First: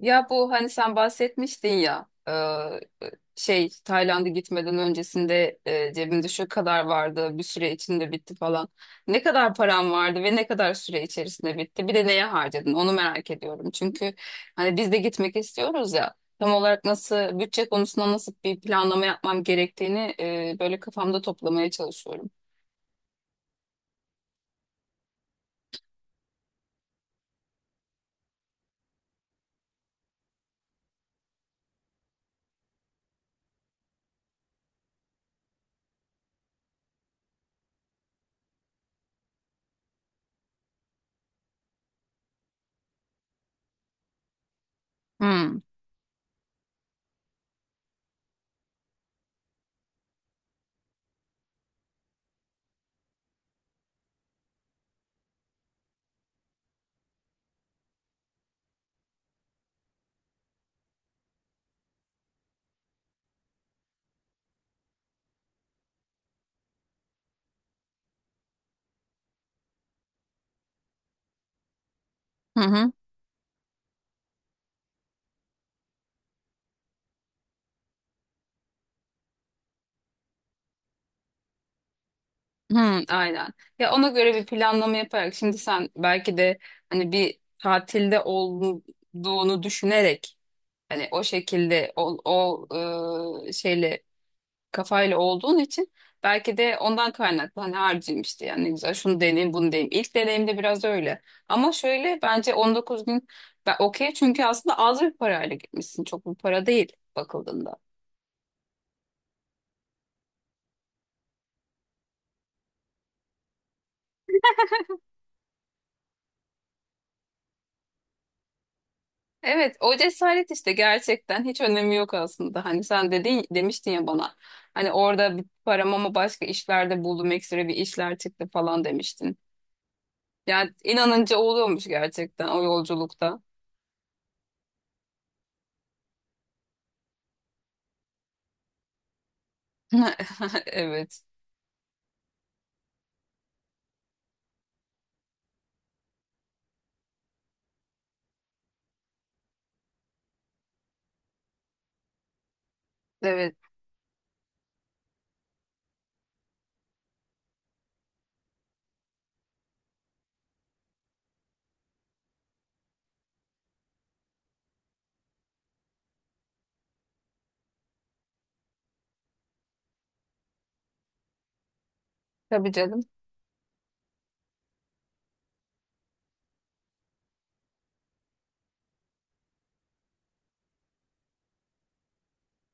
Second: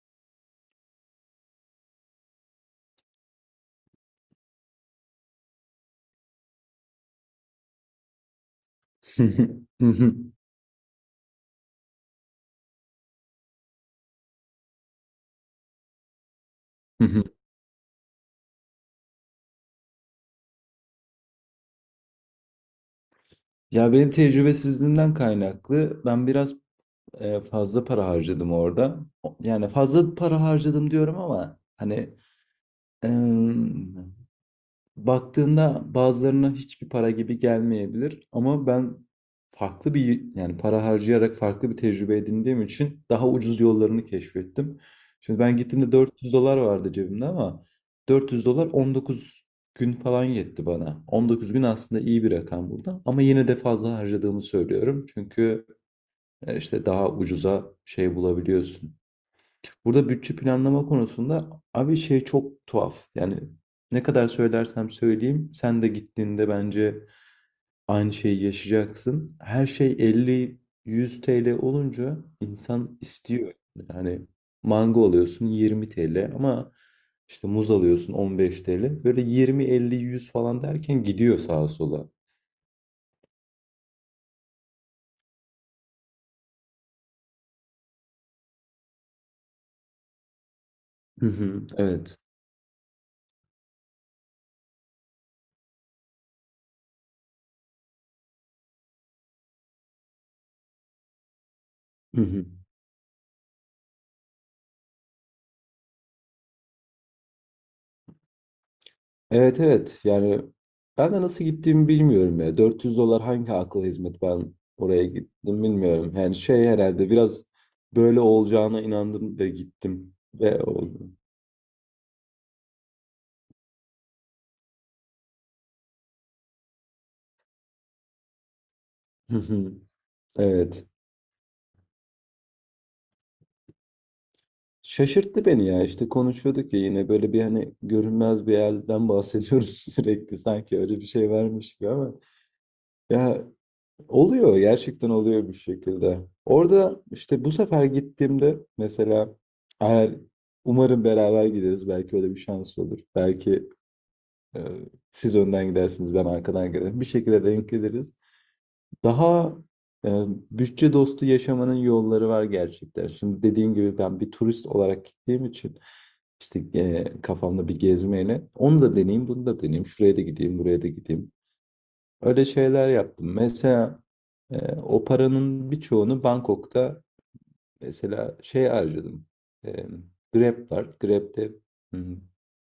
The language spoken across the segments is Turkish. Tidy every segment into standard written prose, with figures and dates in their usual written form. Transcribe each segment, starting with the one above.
Ya bu hani sen bahsetmiştin ya, şey Tayland'a gitmeden öncesinde, cebimde şu kadar vardı bir süre içinde bitti falan. Ne Hı hı. kadar Hı param hı. vardı ve ne kadar süre içerisinde bitti? Bir de neye harcadın? Onu merak ediyorum. Çünkü hani biz de gitmek istiyoruz ya, tam olarak Hı hı. nasıl, bütçe konusunda nasıl bir planlama yapmam gerektiğini böyle kafamda toplamaya çalışıyorum. Ya benim tecrübesizliğimden kaynaklı ben biraz fazla para harcadım orada. Yani fazla para harcadım diyorum ama hani baktığında bazılarına hiçbir para gibi gelmeyebilir ama ben farklı bir yani para harcayarak farklı bir tecrübe edindiğim için daha ucuz yollarını keşfettim. Şimdi ben Hmm. gittiğimde 400 dolar vardı cebimde ama 400 dolar 19 gün falan yetti bana. 19 gün aslında iyi bir rakam burada ama yine de fazla harcadığımı söylüyorum. Çünkü işte daha ucuza şey bulabiliyorsun. Burada bütçe planlama konusunda abi şey çok tuhaf. Yani ne kadar söylersem söyleyeyim sen de gittiğinde bence aynı şeyi yaşayacaksın. Her şey 50-100 TL olunca Hı hı. insan istiyor. Yani mango alıyorsun 20 TL ama işte muz alıyorsun 15 TL. Böyle 20-50-100 falan derken gidiyor sağa sola. Hı, aynen. Ya ona göre bir planlama yaparak, şimdi sen belki de hani bir tatilde olduğunu düşünerek, hani o Hı hı, şekilde o, evet. o şeyle kafayla olduğun için belki de ondan kaynaklı hani harcayayım işte, yani ne güzel, şunu deneyim bunu deneyim. İlk deneyimde biraz öyle. Ama şöyle, bence 19 gün ben okey, çünkü aslında az bir parayla gitmişsin. Çok bir para değil bakıldığında. Evet, evet, yani ben de nasıl gittiğimi bilmiyorum ya. 400 dolar hangi akla hizmet ben oraya gittim bilmiyorum. Yani şey herhalde biraz böyle olacağına inandım ve Evet, o gittim cesaret ve işte, oldu. gerçekten hiç önemi yok aslında. Hani sen dedin, demiştin ya bana. Hani orada bir param, ama başka işlerde buldum, ekstra bir işler çıktı falan demiştin. Yani Evet. inanınca oluyormuş gerçekten o yolculukta. Şaşırttı beni ya, işte konuşuyorduk ya yine böyle bir hani görünmez bir yerden bahsediyoruz sürekli sanki öyle bir Evet. şey varmış gibi ama ya oluyor, gerçekten oluyor bir şekilde. Orada işte bu sefer gittiğimde mesela eğer umarım beraber gideriz, belki öyle bir şans olur. Evet. Belki e, siz önden gidersiniz, ben arkadan giderim. Bir şekilde denk geliriz. Daha e, bütçe dostu yaşamanın yolları var gerçekten. Şimdi dediğim gibi ben bir turist olarak gittiğim için işte kafamda bir gezmeyle onu da deneyeyim, bunu da deneyeyim. Şuraya da gideyim, buraya da gideyim. Öyle Tabii şeyler canım. yaptım. Mesela o paranın birçoğunu Bangkok'ta mesela şey harcadım. E, Grab var. Grab'de hmm,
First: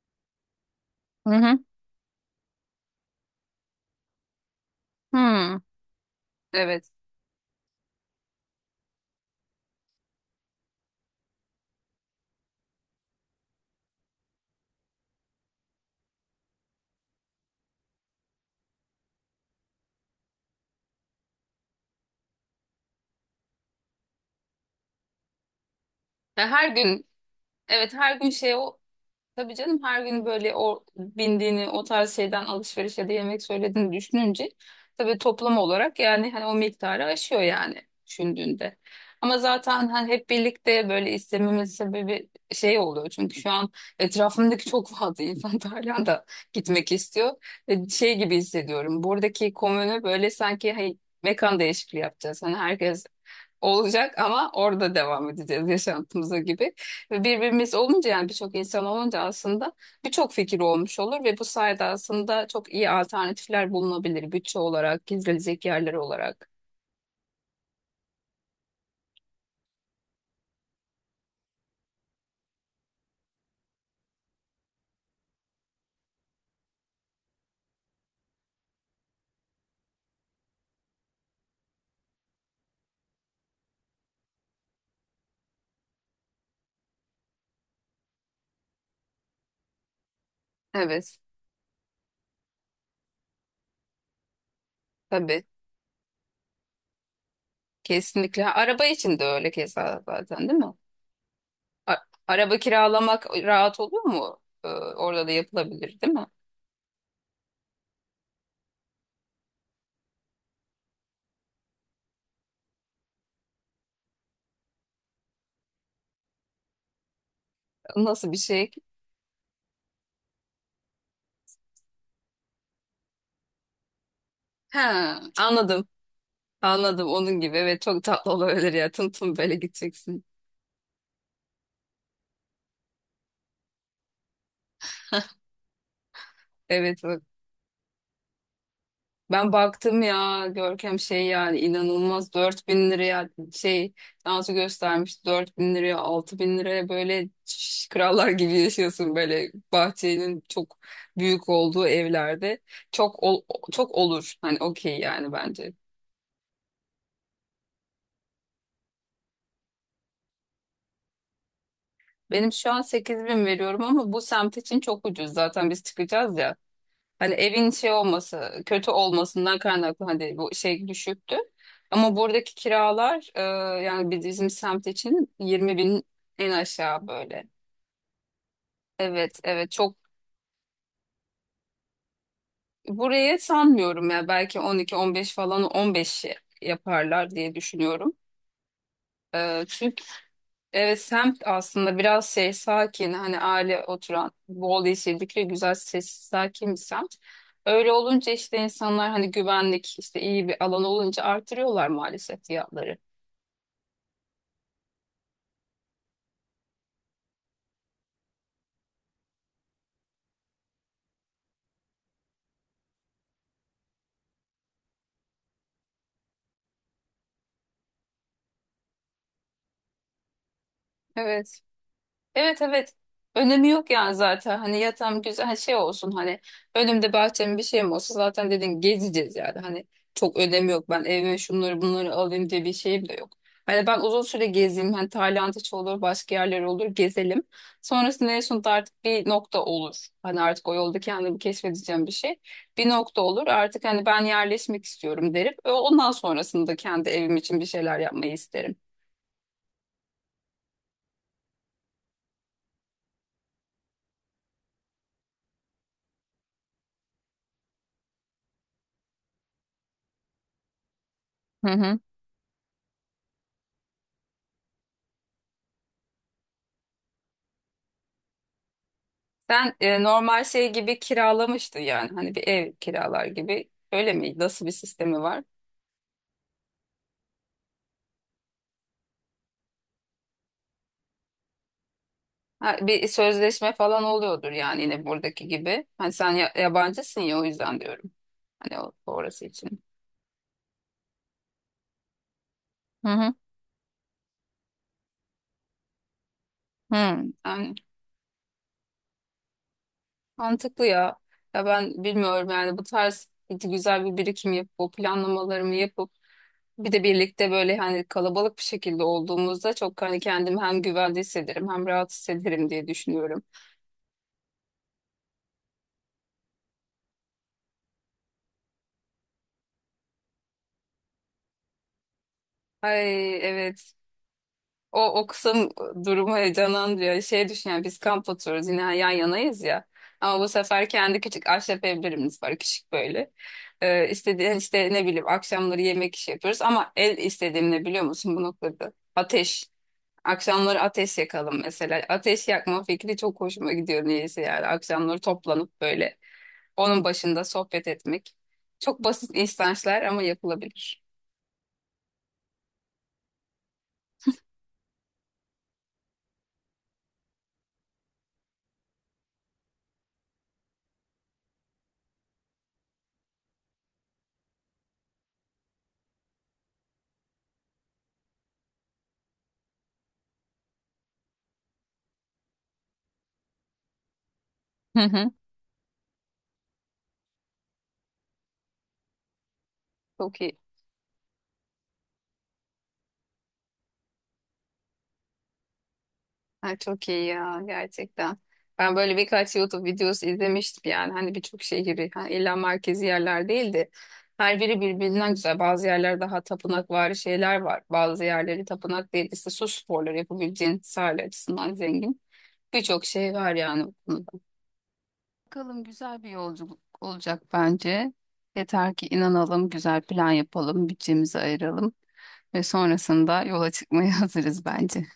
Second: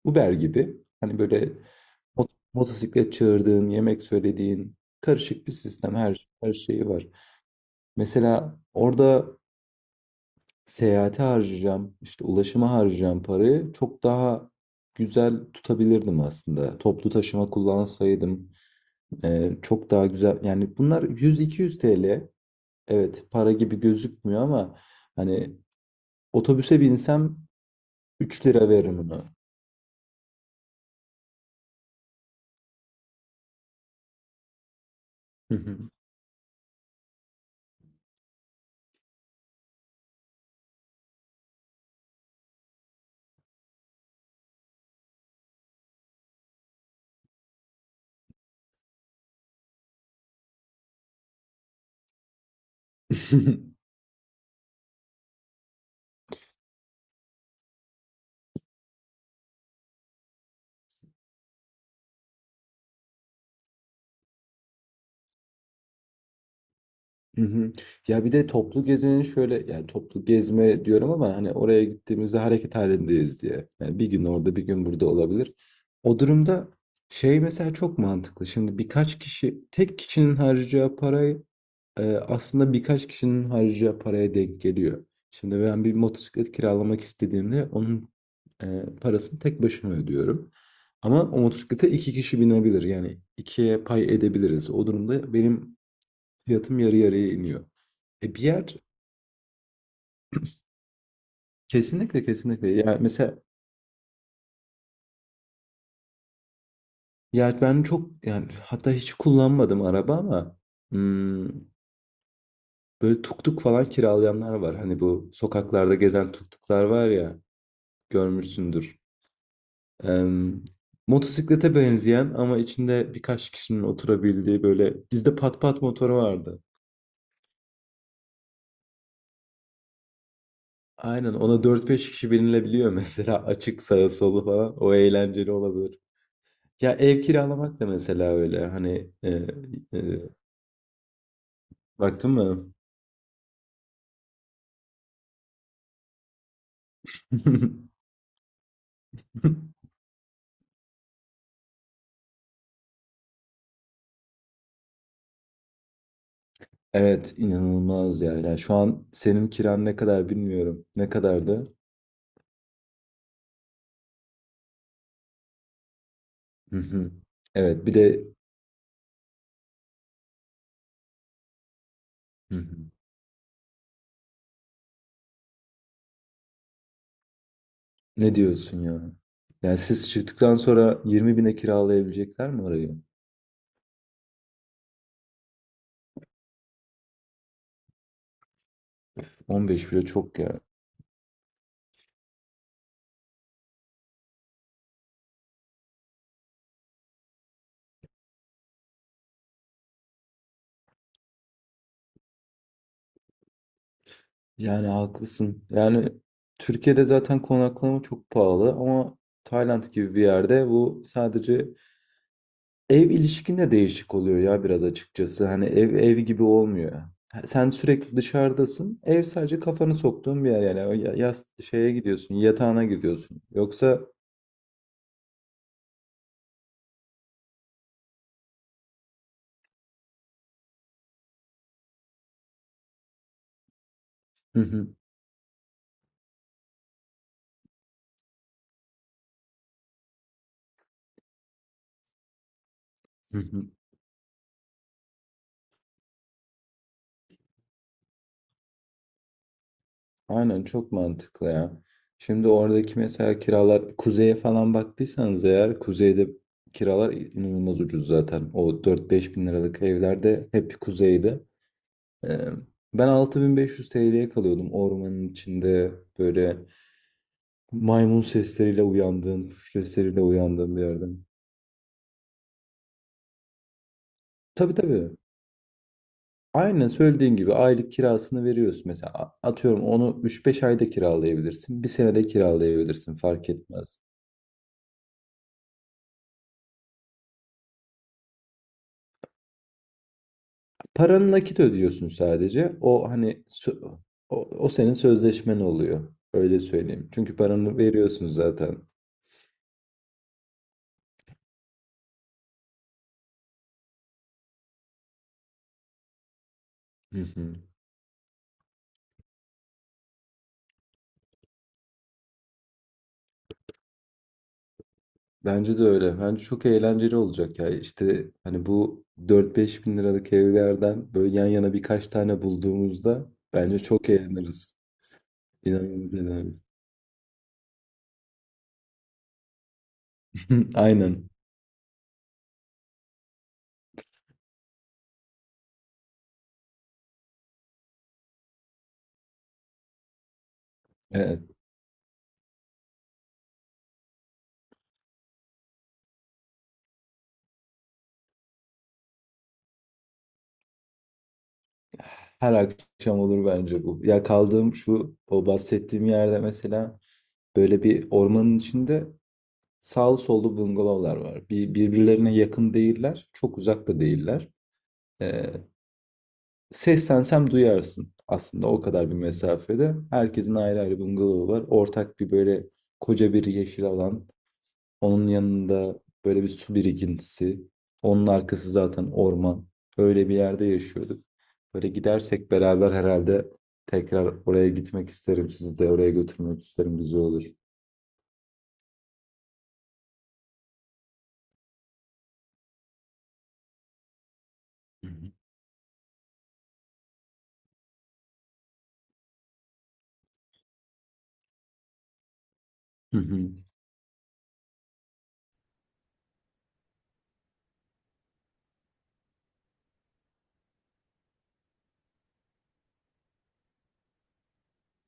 Uber gibi. Hani Hı böyle hı. Motosiklet çağırdığın, yemek söylediğin karışık bir Hı. sistem. Her şeyi Evet. var. Mesela orada seyahate harcayacağım, işte ulaşıma harcayacağım parayı çok daha güzel tutabilirdim aslında. Toplu taşıma kullansaydım çok daha güzel, yani bunlar 100-200 TL, evet, para gibi gözükmüyor ama hani Ya her otobüse gün, binsem evet her gün 3 şey lira o. veririm ona. Tabii canım, her gün böyle o bindiğini, o tarz şeyden alışveriş ya da yemek söylediğini düşününce tabii Hı toplam hı. olarak yani hani o miktarı aşıyor yani düşündüğünde. Ama zaten hani hep birlikte böyle istememin sebebi şey oluyor. Çünkü şu an etrafımdaki çok fazla insan Tayland'a gitmek istiyor. Ve şey gibi hissediyorum. Buradaki komünü böyle sanki, hey, mekan değişikliği yapacağız. Hani herkes olacak ama orada devam edeceğiz yaşantımıza gibi. Ve birbirimiz olunca, yani birçok insan olunca aslında birçok fikir olmuş olur ve bu sayede aslında çok iyi alternatifler bulunabilir, bütçe olarak, gezilecek yerler olarak. Hı hı. Ya bir de toplu gezmenin şöyle, yani toplu gezme diyorum ama hani oraya gittiğimizde hareket halindeyiz diye. Yani bir gün orada bir gün burada olabilir. O durumda şey mesela çok mantıklı. Şimdi birkaç kişi tek kişinin harcayacağı parayı aslında birkaç kişinin harcayacağı paraya denk geliyor. Şimdi ben bir motosiklet kiralamak istediğimde onun parasını tek başıma ödüyorum. Evet, Ama o motosiklete iki kişi binebilir. Yani ikiye pay edebiliriz. O durumda tabii. benim fiyatım yarı yarıya iniyor. Bir Kesinlikle. Ha, yer araba için de öyle keza, zaten değil mi? A- kesinlikle, Araba kesinlikle. Yani kiralamak mesela rahat olur mu? Orada da yapılabilir değil mi? ya ben çok yani hatta hiç kullanmadım araba ama hmm, böyle tuk tuk falan kiralayanlar var. Hani bu sokaklarda gezen tuk tuklar var ya, Nasıl bir şey? görmüşsündür. Em, motosiklete benzeyen ama içinde birkaç kişinin oturabildiği, böyle Ha, bizde pat pat anladım. motoru vardı. Anladım, onun gibi. Evet, çok tatlı olabilir ya. Tım tım böyle gideceksin. Aynen, ona dört beş kişi binilebiliyor mesela, açık sağı solu falan, o eğlenceli olabilir. Ya Evet bak. ev kiralamak da mesela öyle hani Ben baktım e, ya Görkem, şey yani baktın inanılmaz, dört mı? bin liraya şey dansı göstermiş, 4.000 liraya, 6.000 liraya, böyle şş, krallar gibi yaşıyorsun, böyle bahçenin çok büyük olduğu evlerde çok ol- çok olur, hani okey yani bence. Evet, inanılmaz ya. Yani şu an senin kiran ne kadar bilmiyorum. Ne kadardı? Benim şu an 8.000 veriyorum ama bu semt için çok ucuz, zaten biz çıkacağız ya. Hı hı. Hani evin Evet, şey bir de. olması, kötü olmasından kaynaklı hani bu şey düşüktü. Ama buradaki Hı hı. kiralar, yani bizim semt için 20 bin en aşağı böyle. Ne diyorsun ya? Evet, evet Yani çok. siz çıktıktan sonra 20 bine kiralayabilecekler mi orayı? Buraya sanmıyorum ya, belki 12-15 falan, 15 yaparlar diye düşünüyorum. E, 15 bile çok ya. Evet, semt aslında biraz şey, sakin, hani aile oturan, bol yeşillikle güzel, sessiz sakin bir semt. Öyle olunca işte insanlar hani, güvenlik işte, iyi bir alan olunca artırıyorlar maalesef fiyatları. Yani haklısın. Yani Türkiye'de zaten konaklama çok pahalı ama Tayland gibi bir yerde bu sadece ev ilişkinde değişik oluyor ya biraz, açıkçası. Hani ev ev gibi olmuyor. Ha, sen sürekli dışarıdasın. Ev sadece kafanı soktuğun bir yer yani. O Yas Evet. şeye gidiyorsun, Evet yatağına evet. gidiyorsun. Önemi yok Yoksa yani zaten. Hani yatağım güzel, hani şey olsun, hani önümde bahçem, bir şeyim olsa zaten, dedin gezeceğiz yani. Hani çok önemi yok. Ben evime şunları bunları alayım diye bir şeyim de yok. Hani ben uzun süre gezeyim. Hani Tayland hiç olur, başka yerler olur, gezelim. Sonrasında en sonunda artık bir nokta olur. Hani artık o yolda kendimi keşfedeceğim bir şey. Bir nokta olur. Artık hani ben yerleşmek istiyorum derim. Ve ondan sonrasında kendi evim için bir şeyler yapmayı isterim. aynen, çok mantıklı ya. Şimdi oradaki mesela kiralar, kuzeye falan baktıysanız eğer, kuzeyde kiralar inanılmaz ucuz zaten. O dört beş bin liralık evlerde hep kuzeyde. Hı hı. Ee, ben 6500 TL'ye kalıyordum ormanın içinde böyle maymun sesleriyle uyandığım, kuş Sen sesleriyle normal şey uyandığım bir gibi yerde. kiralamıştın yani, hani bir ev kiralar gibi, öyle mi? Nasıl bir Tabii, tabii. sistemi var? Aynen söylediğin gibi aylık kirasını veriyorsun. Mesela atıyorum onu üç beş ayda kiralayabilirsin. Bir senede Ha, bir kiralayabilirsin, fark sözleşme etmez. falan oluyordur yani, yine buradaki gibi. Hani sen yabancısın ya, o yüzden diyorum. Hani o, orası için. Paranı nakit ödüyorsun sadece. Hı O hı. hani o senin sözleşmen oluyor. Öyle Hı. söyleyeyim. Çünkü Yani paranı veriyorsun zaten. mantıklı ya. Ya ben bilmiyorum yani, bu tarz güzel bir birikim yapıp, o planlamalarımı yapıp, bir de Hı birlikte hı. böyle hani kalabalık bir şekilde olduğumuzda çok hani kendimi hem güvende hissederim, hem rahat hissederim diye düşünüyorum. Bence de öyle. Bence çok eğlenceli olacak ya. İşte hani bu dört beş bin liralık evlerden böyle yan yana birkaç tane bulduğumuzda Ay bence evet. çok eğleniriz. O kısım İnanılmaz durumu eğleniriz. heyecanlandırıyor. Şey düşün, yani biz kamp oturuyoruz, yine yan yanayız ya. Ama bu sefer kendi Aynen. küçük ahşap evlerimiz var, küçük böyle. İstediğin işte, ne bileyim, akşamları yemek işi yapıyoruz. Ama el istediğim ne biliyor musun bu noktada? Ateş. Akşamları ateş Evet. yakalım mesela. Ateş yakma fikri çok hoşuma gidiyor niyeyse yani. Akşamları toplanıp böyle onun başında sohbet etmek. Çok basit instançlar ama yapılabilir. Her akşam olur bence bu. Ya kaldığım şu o bahsettiğim yerde mesela böyle bir ormanın içinde sağlı sollu bungalovlar var. Birbirlerine yakın değiller, çok uzak da değiller. Ee, seslensem duyarsın aslında o kadar bir mesafede. Herkesin ayrı ayrı bungalovu var. Ortak bir böyle koca bir yeşil alan. Hı Onun hı. yanında böyle bir su birikintisi. Onun arkası zaten orman. Öyle bir Çok iyi. yerde yaşıyorduk. Böyle gidersek beraber herhalde tekrar oraya gitmek isterim. Sizi de oraya götürmek Ha, isterim. çok Güzel iyi olur. ya gerçekten. Ben böyle birkaç YouTube videosu izlemiştim yani, hani birçok şehri, hani illa merkezi yerler değildi. Her biri Hı birbirinden hı. güzel. Bazı yerler daha tapınakvari şeyler var. Bazı yerleri tapınak değil, işte su sporları yapabileceğin, sahil açısından zengin. Birçok Hı şey hı. var yani bu konuda. Bakalım, güzel bir yolculuk olacak bence. Yeter ki inanalım, güzel plan yapalım, bütçemizi ayıralım ve sonrasında yola çıkmaya hazırız bence.